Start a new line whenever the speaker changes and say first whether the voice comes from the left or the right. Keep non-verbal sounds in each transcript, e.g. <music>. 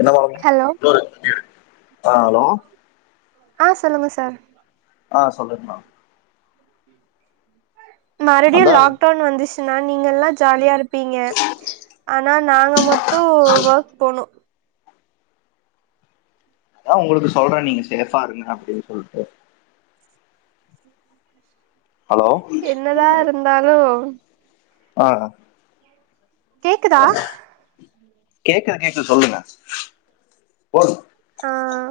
left: என்னமா.
right: ஹலோ
left: <unintelligible> ஆஹ ஹலோ.
right: ஆஹ சொல்லுங்க சார்.
left: ஆஹ சொல்லுங்மா.
right: மறுபடியு
left: அதான்
right: லாக்டவுன் வந்துச்சு. நா நீங்க எல்லா ஜாலியா இரு. ப்பீங்க ஆனா நாங்க மட்டு வஃர்க் போனு.
left: அதா உங்களுக்கு சொல்ற நீங்க சேஃபா இருங்க அப்டின் சொல்ட்டு. ஹலோ
right: என்னதா இருந்தாளு.
left: ஆஹ.
right: கேக்குதா.
left: கேக்குது கேக்குது சொல்லுங்க. போதும்.
right: ஆஹ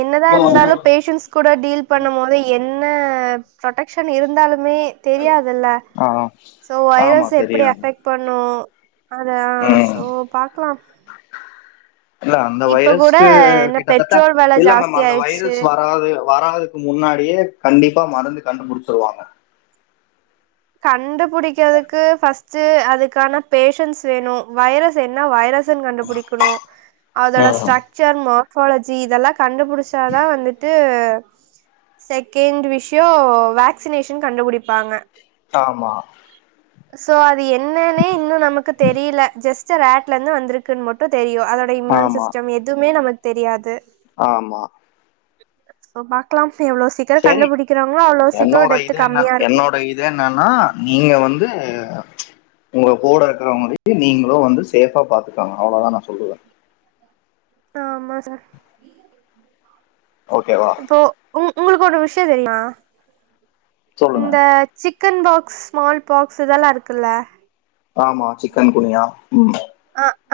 right: என்னதா இருந்தாளு பேஷன்ஸ் கூட டீல் பண்னும் போது என். னு புரடெக்க்ஷன் இருந்தாலு. மே தெரியாதுல்ல
left: ஆ ஆ.
right: சோ
left: ஆமா
right: வைரஸ் எப்டி
left: தெரியாது
right: அஃபெக்ட் பண்ணு. அதா
left: ம்
right: சோ பாக்லா.
left: இல்ல அந்த
right: இப்ப கூட
left: வைரஸ்க்கு
right: என்ன
left: கிட்டதட்ட
right: பெட்ரோல் வெல
left: இல்ல மேம்
right: ஜாஸ்தி
left: அந்த
right: ஆயிடுச்சு
left: வைரஸ் வராது வராது. முன்னாடியே கண்டிப்பா மருந்து கண்டுபுடிச்சிருவாங்க.
right: கண்டுபிடிக்கிறதுக்கு பஸ்ட்டு அதுக்கான பேஷன்ஸ் வேணு வைரஸ் என்ன வைரஸ். வைரஸ்னு கண்டுபுடிக்கணு. அதோட
left: ம்.
right: Structure mass. அப்பாலஜி இதெல்லா. கண்டுபுடிச்சாதா வந்துட்டு. செகண்ட் விஷியோ வேக்சினேஷன் கண்டுபுடிப்பாங்க.
left: ஆமா.
right: சோ அது என்னனே இன்னு நமக்கு தெரியல ஜஸ்ட் ரேக்லருந்து வந்திருக்குன்னு மட்டு தெரியு. அதோட இம்யூன்
left: ஆமா
right: சிஸ்டம் எதுமே நம்ம. தெரியாது.
left: ஆமா.
right: சோ பாக்லாம். எவ்ளோ சீக்கிறோ
left: சரி
right: கண்டுபுடிக்கிறாங்களோ அவ்ளோ சீக்கிறோ டெத்து கம்மியா இருக்கு.
left: ஆஹ நீங்க வந்து. உங்க கூட இருக்கிறவங்களுக்கு நீங்களு வந்து சேஃபா பாத்துக்கங்க அவ்வளதா நா சொல்லுவே
right: ஆமா சார்
left: ஓகேவா
right: இப்போ உம் உங்களுக்கு ஒரு விஷ்யம் தெரியுமா
left: சொல்லுங்க
right: இந்த chicken box small box இதல்லா இருக்குல்ல
left: ஆமா சிக்கன் குனியா உம்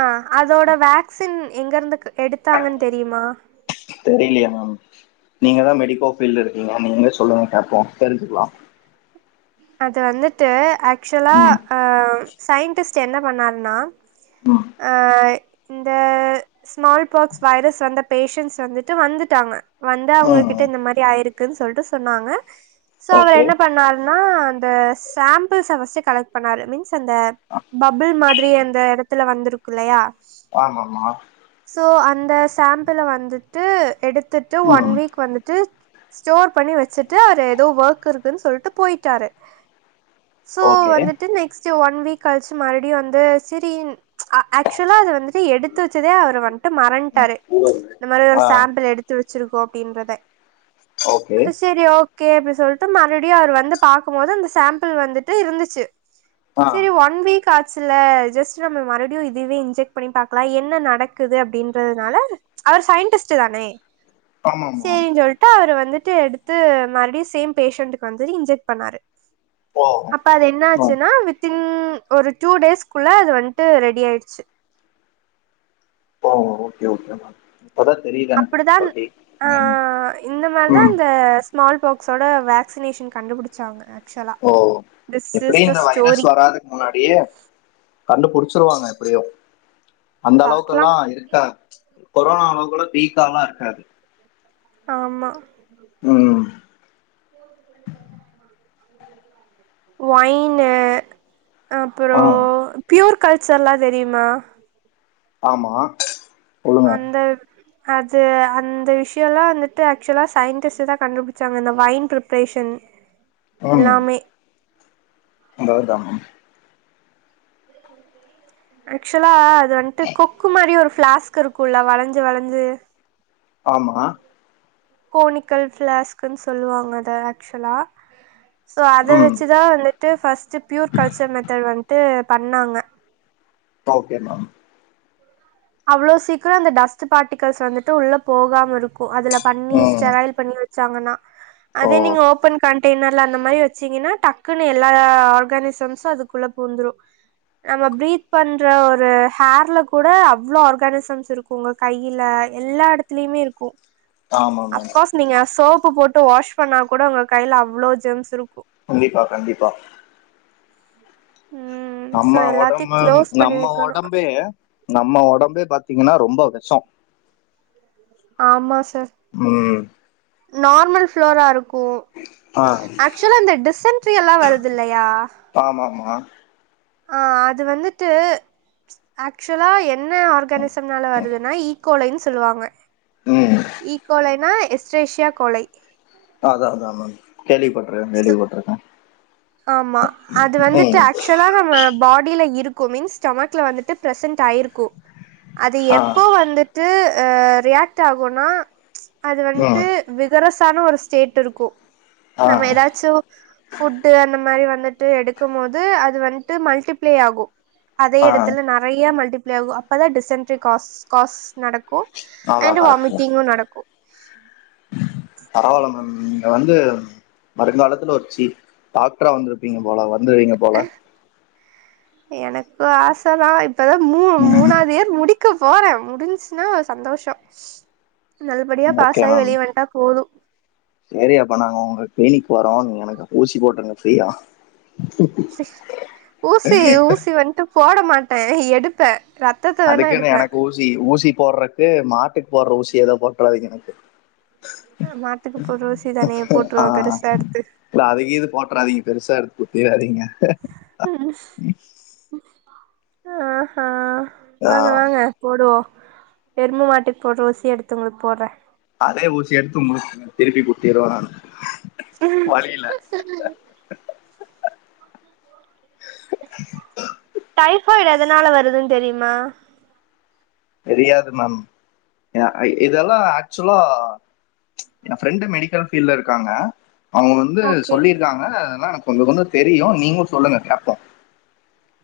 right: அ அதோட வேக்சின் எங்க இருந்து எடுத்தாங்கன் தெரியுமா
left: தெரியலயே மேம் நீங்க தா மெடிக்கோ ஃபீல்ட்ல இருக்கீங்க நீங்களே சொல்லுங்க கேப்போ தெரிஞ்சுக்கலா
right: அது வந்துட்டு அக் ச்சுவலா
left: ம்
right: ஆ சயின்டிஸ்ட் என்ன பண்ணாருன்னா
left: ம்
right: ஆ இந்த ஸ்மால் பாக்ஸ் வைரஸ் வந்த பேஷன்ட்ஸ் வந்துட்டு வந்துட்டாங்க வந்து
left: ம்
right: அவுங்ககிட்ட இந்த மாரி ஆயிருக் க்குன் சொல்ட்டு சொன்னாங்க சோ அவர்
left: ஓகே
right: என்ன பண்ணாரு ன்னா அந்த சாம்பிள்ஸ ஃபர்ஸ்ட்டு கலெக்ட் பண்ணாரு மீன்ஸ் அந்த பபுள் மாதிரி அந் த எடத்துல வந்திருக்குல்லையா
left: ஆமாமா
right: ப்போ அந்த சாம்பிள வந்துட்டு எடுத் த்துட்டு ஒன்
left: ம்
right: வீக் வந்துட்டு ஸ்டோர் பண்ணி வச்சுட்டு அவரு எதோ ஒர்க் இருக்குன்னு சொல்லிட்டு போயி ட்டாரு சோ
left: ஓகே
right: வந்துட்டு நெக்ஸ்ட்டு ஒன் வீக் கழிச்சு மறுடியு வந்து சிரி ஆக்சுவலா அது வந்து து வச்சதே அவர் வன்ட்டு மறன்ட்டாரு இந்த மாரி ஒரு
left: ஆ
right: சாம்பிள் எடுத்து வச் சிருக்கோ அப்டின்றத
left: ஓகே
right: சேரி ஓக் கே அப்புடி சொல்ட்டு மறுடியு அவர் வந்து பாக்கும் போது அந்த சாம்பிள் வந்துட்டு இருந்துச்சு
left: ஆ
right: சேரி ஒன் வீக் ஆச் சுல ஜஸ்ட் நம்ம மறுடியு இதுவே இன்ஜெக்ட் பண்ணி பாக்கலா என்ன நடக்குது அப்டின்றதுனால அவர் சயின்டிஸ்ட் தானே
left: ஆமாம்மா
right: சேரினு சொல்ட்டு அவரு வந்து எடுத்து எடுத்து மறுடியு சேம் பேஷண்ட்க்கு வந்து இன்ஜெக்ட் பண்ணாரு
left: ஓ
right: அப்ப அது என்ன
left: ஓ
right: ஆச்சுன்னா வித்தின்ன் ஒரு டூ டேஸ்க்குள்ள அது வந்துட்டு ரெடியாயிடுச்சு
left: ஓ ஓகே ஓகே ம
right: அப்படிதான் அ அ இந்த மாரிதான்
left: ம்
right: இந்த ஸ்மால் போக்ஸோட வேக்சினேஷன் கண்டுபிடிச்சாங்க ஆக்சுவலா
left: ஓ
right: திஸ்
left: எப்டி
right: இஸ் த
left: இந்த வைரஸ்
right: ஸ்டோரி
left: வராதுக்கு முன்னாடியே கண்டு புடிச்சிருவாங்க எப்படியும் அந்த
right: பாக்கலாம்
left: அளவுக்கல்லா இருக்க கொரோனாவாலவு கூட வீக்காலா இருக்காது
right: ஆமா
left: ம்
right: ஒயின்னு அப்புற
left: ஆ
right: பியூர் களிச்சர்ல்லா தெரியுமா
left: ஆமா சொல்லுங்க
right: அந்த அது அந்த விஷயம் எல்லா வந்துட்டு ஆக்சுவலா சயின்டிஸ்ட் தான் கண்டுபிடிச்சாங்க இந்த வைன் ஃப்ரேஷன்
left: உம் அதாவது த
right: அஷ்வலா இது வந்துட்டு குக்கு மாரி ஒரு பிளாஸ்க் இருக்கும்ல வளைஞ்சு வளைஞ்சு
left: ஆமா
right: கோணிக்கல் பிளாஸ்க்கன்னு சொல்லுவாங்க அத ஆக்சுவலா ஸோ அதை
left: ம்
right: வச்சுதா வந்துட்டு பர்ஸ்ட் ப்யூர் கல்ச்சர் மெத்தட் வந்துட்டு பண்ணாங்க
left: ஓகே மேம்
right: அவ்ளோ சீக்கிரம் அந்த டஸ்ட் பார்ட்டிகல்ஸ் வந்துட்டு உள்ள போகாம இருக்கு அதுல பண்ணி
left: ம்
right: ஸெராயல் பண்ணி வச்சு வச்சாங்கனா
left: ஓ
right: அதே நீங்க ஓபன் க இன்னேர் ல வச்சிக்கிங்கன்னா டக்குனு எல அரக்கனைஷம் அதுக்குள்ள பூந்துடு நம்ப பிரித் பன்ற ஒரு ஹர்ல கூட இவ்வளோ ஆர்கானிசம்ஸ் இருக்கு உங்க கையில எல்லா இடத்துலயுமே இருக்கு
left: ஆமா மேம்
right: அஃப்கோர்ஸ் நீங்க அஸ் போட்டு வாஷ் பண்ணா கூட உங்க கையில அவ்வளவு ஜெம்ஸ் இருக்கும்
left: கண்டிப்பா கண்டிப்பா
right: ம். ஸோ
left: நம்ம
right: எல்லாத்தையும்
left: உடம்பு
right: க்ளோஸ் பண்ணி
left: நம்ம
right: வைக்கணும்.
left: உடம்பே நம்ம உடம்பே பாத்தீங்கன்னா ரொம்ப விஷம்
right: ஆமா சார்.
left: உம்
right: நார்மல் ஃப்ளோராருக் கு
left: ஆ
right: ஆக்சுவலா இந்த டிசன்ட்ரி எல்லாருது இல்லையா
left: ஆமாமா
right: ஆ அது வந்துட்டு ஆக்ச்சுவலா என்ன ஆர்கானிசம்னால வருதுனா இ கோலைன் சொல்லுவாங்க
left: ம்
right: ஈகோலைனா இஸ் சேஷ்யா கொளை
left: அதா அதா அதா மேம் கேள்விப்பட்ருக்க
right: சோ
left: கேள்விப்பட்ருக்கே
right: ஆமா அது வந்துட்டு ஆக்சுவலா நம்ம பாடில இரு கு மின்ஸ் ஸ்டொமக்ல வந்துட்டு ப்ரசன்ட் ஆயிருக்கு அது
left: ஆ
right: எப்போ வந்துட்டு அ ரியாக்ட் ஆகுன்னா அது வந்துட்டு
left: ம்
right: விகரஸ் டானு ஒரு ஸ்டேட் இருக்கு
left: ஆ
right: நம்ம எதாச்சு ஃபுட் அந்த மாரி வந்துட்டு எடுக்கும் போது அது வந்துட்டு மல்டிப்ளை ஆகும் அதே
left: ஆ
right: எடத்துல நறைய மல்டி ப்ளெ ஆகு அப்பதா டிசன்ட்ரி காஸ் காஸ் நடக் கு அண்ட்
left: அதான் கரெக்ட்
right: வாமிட்டிங்கு நடக்கு உம்
left: பரவால்ல மேம் நீங்க வந்து வருங்காலத்துல ஒரு சீஃப் டாக்டரா வந்திருப்பீங்க போல வந்துருவீங்க போல
right: கு ஆச தா இப்ப தா மூ
left: ம்
right: மூணாவதியர் முடி க்க போறே முடிஞ்ச்சுனா சந்தோஷொ நல்லபடியா பாஸாயி வெளிய வன்ட்டா போது
left: செரி அப்ப நாங்க உங்க ட்ரைனிங்க்கு வரோ நீங்க எனக்கு ஊசி போட்ருங்க ஃப்ரீயா
right: ஊசி ஊசி வன்ட்டு போட மாட்டே‌ எடுப்பே ரத்தத்த வேணா
left: அதுக்குனு
right: எடுப்பே
left: எனக்கு ஊசி ஊசி போடுடறக்கு மாட்டுக்கு போட்டற ஊசி ஏதோ போட்டுறதிங்க எனக்கு
right: மாட்டுக்கு போட்ற ஊசி தானே
left: <unintelligible>
right: போட்ருவோ
left: ஆஹ்
right: பெருசா எடுத்து
left: இல்ல அதுக்கு இது போட்றாதீங்க பெருசா குத்திடாதீங்க
right: <inaudible> ஆஹா
left: ஆ
right: வாங்க வாங்க போடுவோம் எரும மாட்டுக்கு போடுற ஊசி எடுத்து உங்களுக்கு போடுறேன்
left: அதே ஊசி எடுத்து <unintelligible> திருப்பி குத்திடுவேன் நானு
right: உஹம்
left: வலியில
right: <unintelligible>
left: <inaudible>
right: டைபாய்டு எதுனால வருதுன்னு தெரியுமா
left: தெரியாது மேம் இதெல்லாம் ஆக்சுவலா என் பிரண்டு மெடிக்கல் பீல்டல இருக்காங்க அவுங்க வந்து
right: ஓகே
left: சொல்லியிருக்காங்க ஆனா எனக் கொஞ்சம் கொஞ்சம் தெரியும் நீங்களும் சொல்லுங்க கேப்போம்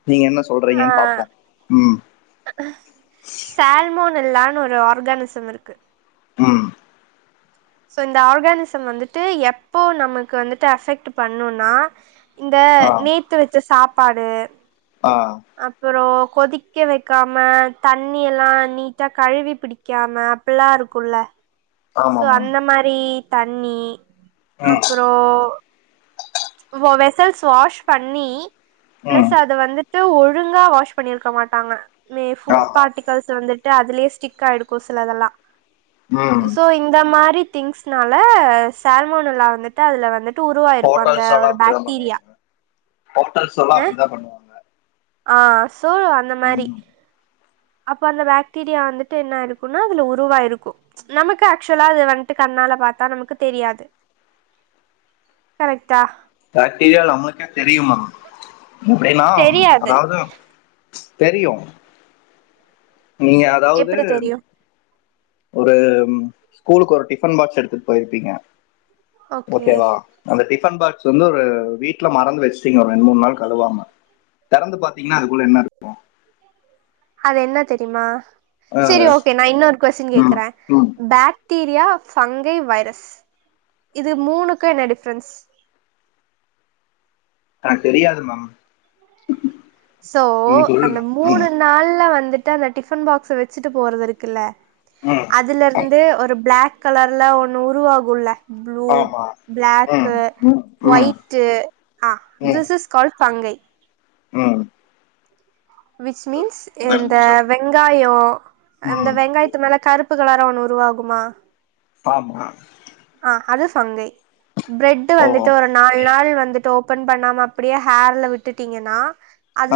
left: நீங்க என்ன
right: ஆ
left: சொல்றீங்கன்னு பாப்போம் உம்
right: சால்மோன் எல்லாம் ஒரு ஆர்கானிசம் இருக்கு
left: ம்
right: சோ இந்த ஆர்கானிசம் வந்துட்டு எப்போ நமக்கு வந்துட்டு அஃபெக்ட் பண்ணும்னா இந்த
left: ஆ
right: நேத்து வச்ச சாப் பாடு
left: ஆ
right: அப்புறோ கொதிக்க வைக்காம தண்ணி எல்லாம் நீட்டா கழுவி பிடிக்காம அப்பில்லாம் இருக்கும்ல்ல
left: ஆமா
right: சோ
left: மேம்
right: அந்த மாரி தண்ணி
left: ம்
right: அப்புறோ வெசல்ஸ் வாஷ் பண்ணி பிளஸ்
left: ம்
right: அத வந்து ஒழுங்கா வாஷ் பண்ணிருக்க மாட்டாங்க மே ஃபுட்
left: ஆமா
right: பாட்டிகல்ஸ் வந்துட்டு அதுலயே ஸ்டிக் ஆய்டுக்கும் சில தெல்லாம்
left: ம்
right: சோ இந்த மாரி திங்ஸ்னால சால்மன்னுலா வந்துட்டு அதுல வந்துட்டு ஒரு உருவாயிருக்கு அந்த
left: ஹோட்டல்ஸ் எல்லாம் அப்படிதான்
right: பாக்டீரியா
left: பண்ணுவாங்க ஹோட்டல்ஸ் எல்லாம் அப்படிதான் பண்ணுவாங்க
right: ஆஹ் சோழ அந்த மாதிரி
left: ம்
right: அப்ப அந்த பாக்டீரியா வந்துட்டு என்ன இருக்குனா அதுல உருவா இருக்கும் நமக்கு ஆக்சுவலா அது வந்துட்டு கண்ணால பாத்தா நமக்கு தெரியாது கரெக்டா
left: பாக்டீரியா நமக்கே தெரியும்மாம் அப்படின்னா
right: தெரியாது
left: அதாவது தெரியும் நீங்க அதாவது
right: எப்டி தெரியு
left: ஒரு ஸ்கூலுக்கு ஒரு டிஃபன் பாக்ஸ் எடுத்துட்டு போயிருப்பீங்க
right: ஓகே
left: ஓக்கேவா அந்த டிஃப பன் பாக்ஸ் வந்து ஒரு வீட்டுல மறந்து வச்சுட்டீங்க ஒரு ரெண்டு மூணு நாள் கழுவாம திறந்து பாத்தீங்கன்னா அதுக்குள்ள என்ன இருக்கும்
right: அது என்ன தெரியுமா செரி
left: அஹ்,
right: ஓக்கே நான் இன்னொரு கொஸ்டின்
left: ம்
right: கேக்குறேன்
left: ம்
right: பேக் பாக்டீரியா ஃபங்கை வைரஸ் இது மூணுக்கு என்ன டிஃப்ரென்ஸ்
left: எனக்கு தெரியாது மேம்
right: சோ
left: நீங்க
right: அந்த
left: சொல்லுங்க
right: மூணு
left: ம்
right: நாள்ல வந்துட் டு அந்த டிஃபன் பாக்ஸ வச்சிட்டு போறது இருக்குல்ல
left: ம்
right: அதுல இருந்து ஒரு பிளாக் கலர்ல ஒன்னு உருவாகுள்ள ப்ளூ
left: ஆமா ம்
right: பிளாக்கு
left: ம் ம்
right: ஒயிட்டு ஆஹ் திஸ் இஸ் கால் ஃபங்கை
left: உம்
right: விச் மீன்ஸ் இந்த வெங்காயம் இந்த
left: ம்
right: வெங்காயத்து மேல கருப்பு கலரா ஒண்ணு உருவாகுமா
left: ஆமா
right: ஆஹ் அது ஃபங்கை பிரெட்
left: ஓ
right: வந்துட்டு ஒரு நாலு நாள் வந்துட்டு பன் பண்ணாம அப்படியே ஹேர்ல விட்டுட்டீங்கன்னா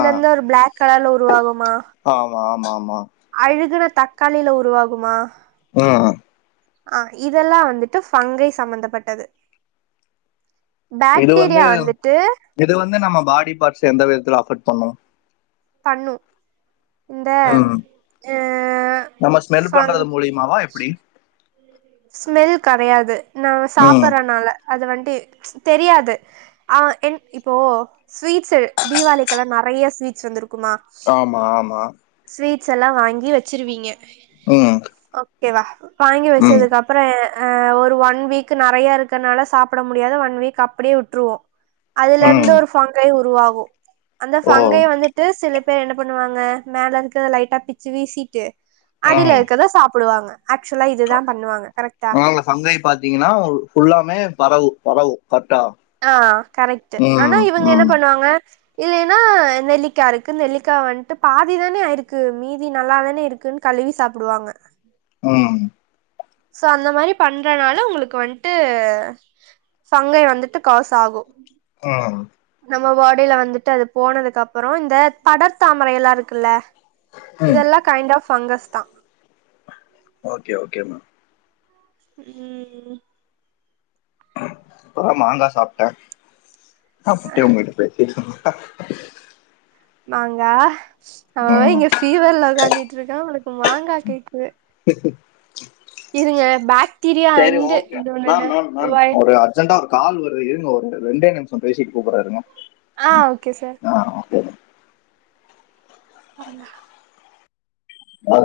left: ஆ
right: இருந்து ஒரு பிளாக் கலர்ல உருவாகுமா
left: ஆமா ஆமா ஆமா
right: அழுகுன தக்காளில உருவாகுமா
left: ஆஹ்
right: ஆஹ் இதெல்லாம் வந்துட்டு ஃபங்கை சம்மந்தப்பட்டது
left: இது வந்து
right: பாக்டீரியா வந்துட்டு
left: இது வந்து நம்ம பாடி பார்ட்ஸ் எந்த விதத்துல அஃபெக்ட் பண்ணும்
right: பண்ணும் இந்த
left: ம்
right: ஹ
left: நம்ம ஸ்மெல்
right: ப
left: பண்றது மூலியமாவா எப்படி
right: ஸ்மெல் கறையாது நான்
left: ம்
right: சாப்பிறனால அது வண்டு தெரியாது ஆஹ என் இப்போ ஸ்வீட்ஸ் தீவாளிக்குல்லாம் நறையா ஸ்வீட்ஸ் வந்துருக்கும்
left: ஆமா ஆமா
right: ஸ்வீட்ஸ் எல்லாம் வாங்கி வச்சிருவீங்க
left: உம்
right: ஓகே வா வாங்கி வச்சதுக்கு அப்புற அஹ் ஒரு ஒன் வீக் நறையா இருக்கறனால சாப்பிட முடியாது ஒன் வீக் அப்டியே விட்டுருவோம் அதுல இருந்து
left: ம்
right: ஒரு ஃபொங்கை உருவாகும் போ அந்த
left: ஓ
right: ஃபங்கையை வந்துட்டு சில பேர் என்ன பண்ணுவாங்க மேல இருக்க லைட்டா பிச்சு வீசிட்டு அடியில இருக்கதான் சாப்பிடுவாங்க ஆக்சுவலா இதுதா பண்ணுவாங்க கரெக்டா
left: ஆ சங்காய பாத்தீங்கன்னா ஃபுல்லாமே பரவு பரவும்
right: ஆஹ் கரெக்ட் ஆனா இவுங்க என்ன
left: ம்
right: பண்ணுவாங்க இல்லலைன்னா நெல்லிக்காய் இருக்கு நெல்லிக்காய் வந்துட்டு பாதி தானே ஆய்ருக்கு மீதி நல்லாதானே இருக்குன்னு கழுவி சாப்பிடுவாங்க
left: உம்
right: சோ அந்த மாரி பண்றனால உங்களுக்கு வந்துட்டு ஃபங்கை வந்துட்டு காசு ஆகும்
left: ஆஹ்
right: நம்ம வாடையில வந்துட்டு அது போனதுக்கு அப்புறம் இந்த படர் தாமரை எல்லாம் இருக்குல்ல
left: ம்
right: இதெல்லாம் கைண்ட் ஆஃப் ஃபங்கஸ்தான்
left: ஓகே ஓகேமா
right: உம்ம்
left: இப்பதான் மாங்காய் சாப்ட்டேன் <unintelligible> <unintelligible>
right: மாங்கா
left: ம்
right: அவஅவஇங்க பீவர்ல உக்காந்துட்டுருக்கான் உனக் மாங்காக் கேக்குது
left: <inaudible>
right: இருங்க பாக்டீரியா
left: சரி
right: அண்ட்
left: ஓகே
right: இது ஒண்ணு என்ன
left: மேம் மேம் மேம்
right: வய்
left: ஒரு அர்ஜென்ட்டா ஒரு கால் இருங்க ஒரு ரெண்டே நிமிசம்பேசிட்டு கூப்பிறேன் இருங்க
right: ஆஹ் ஓகே சார் பாருங்க.
left: அஹ.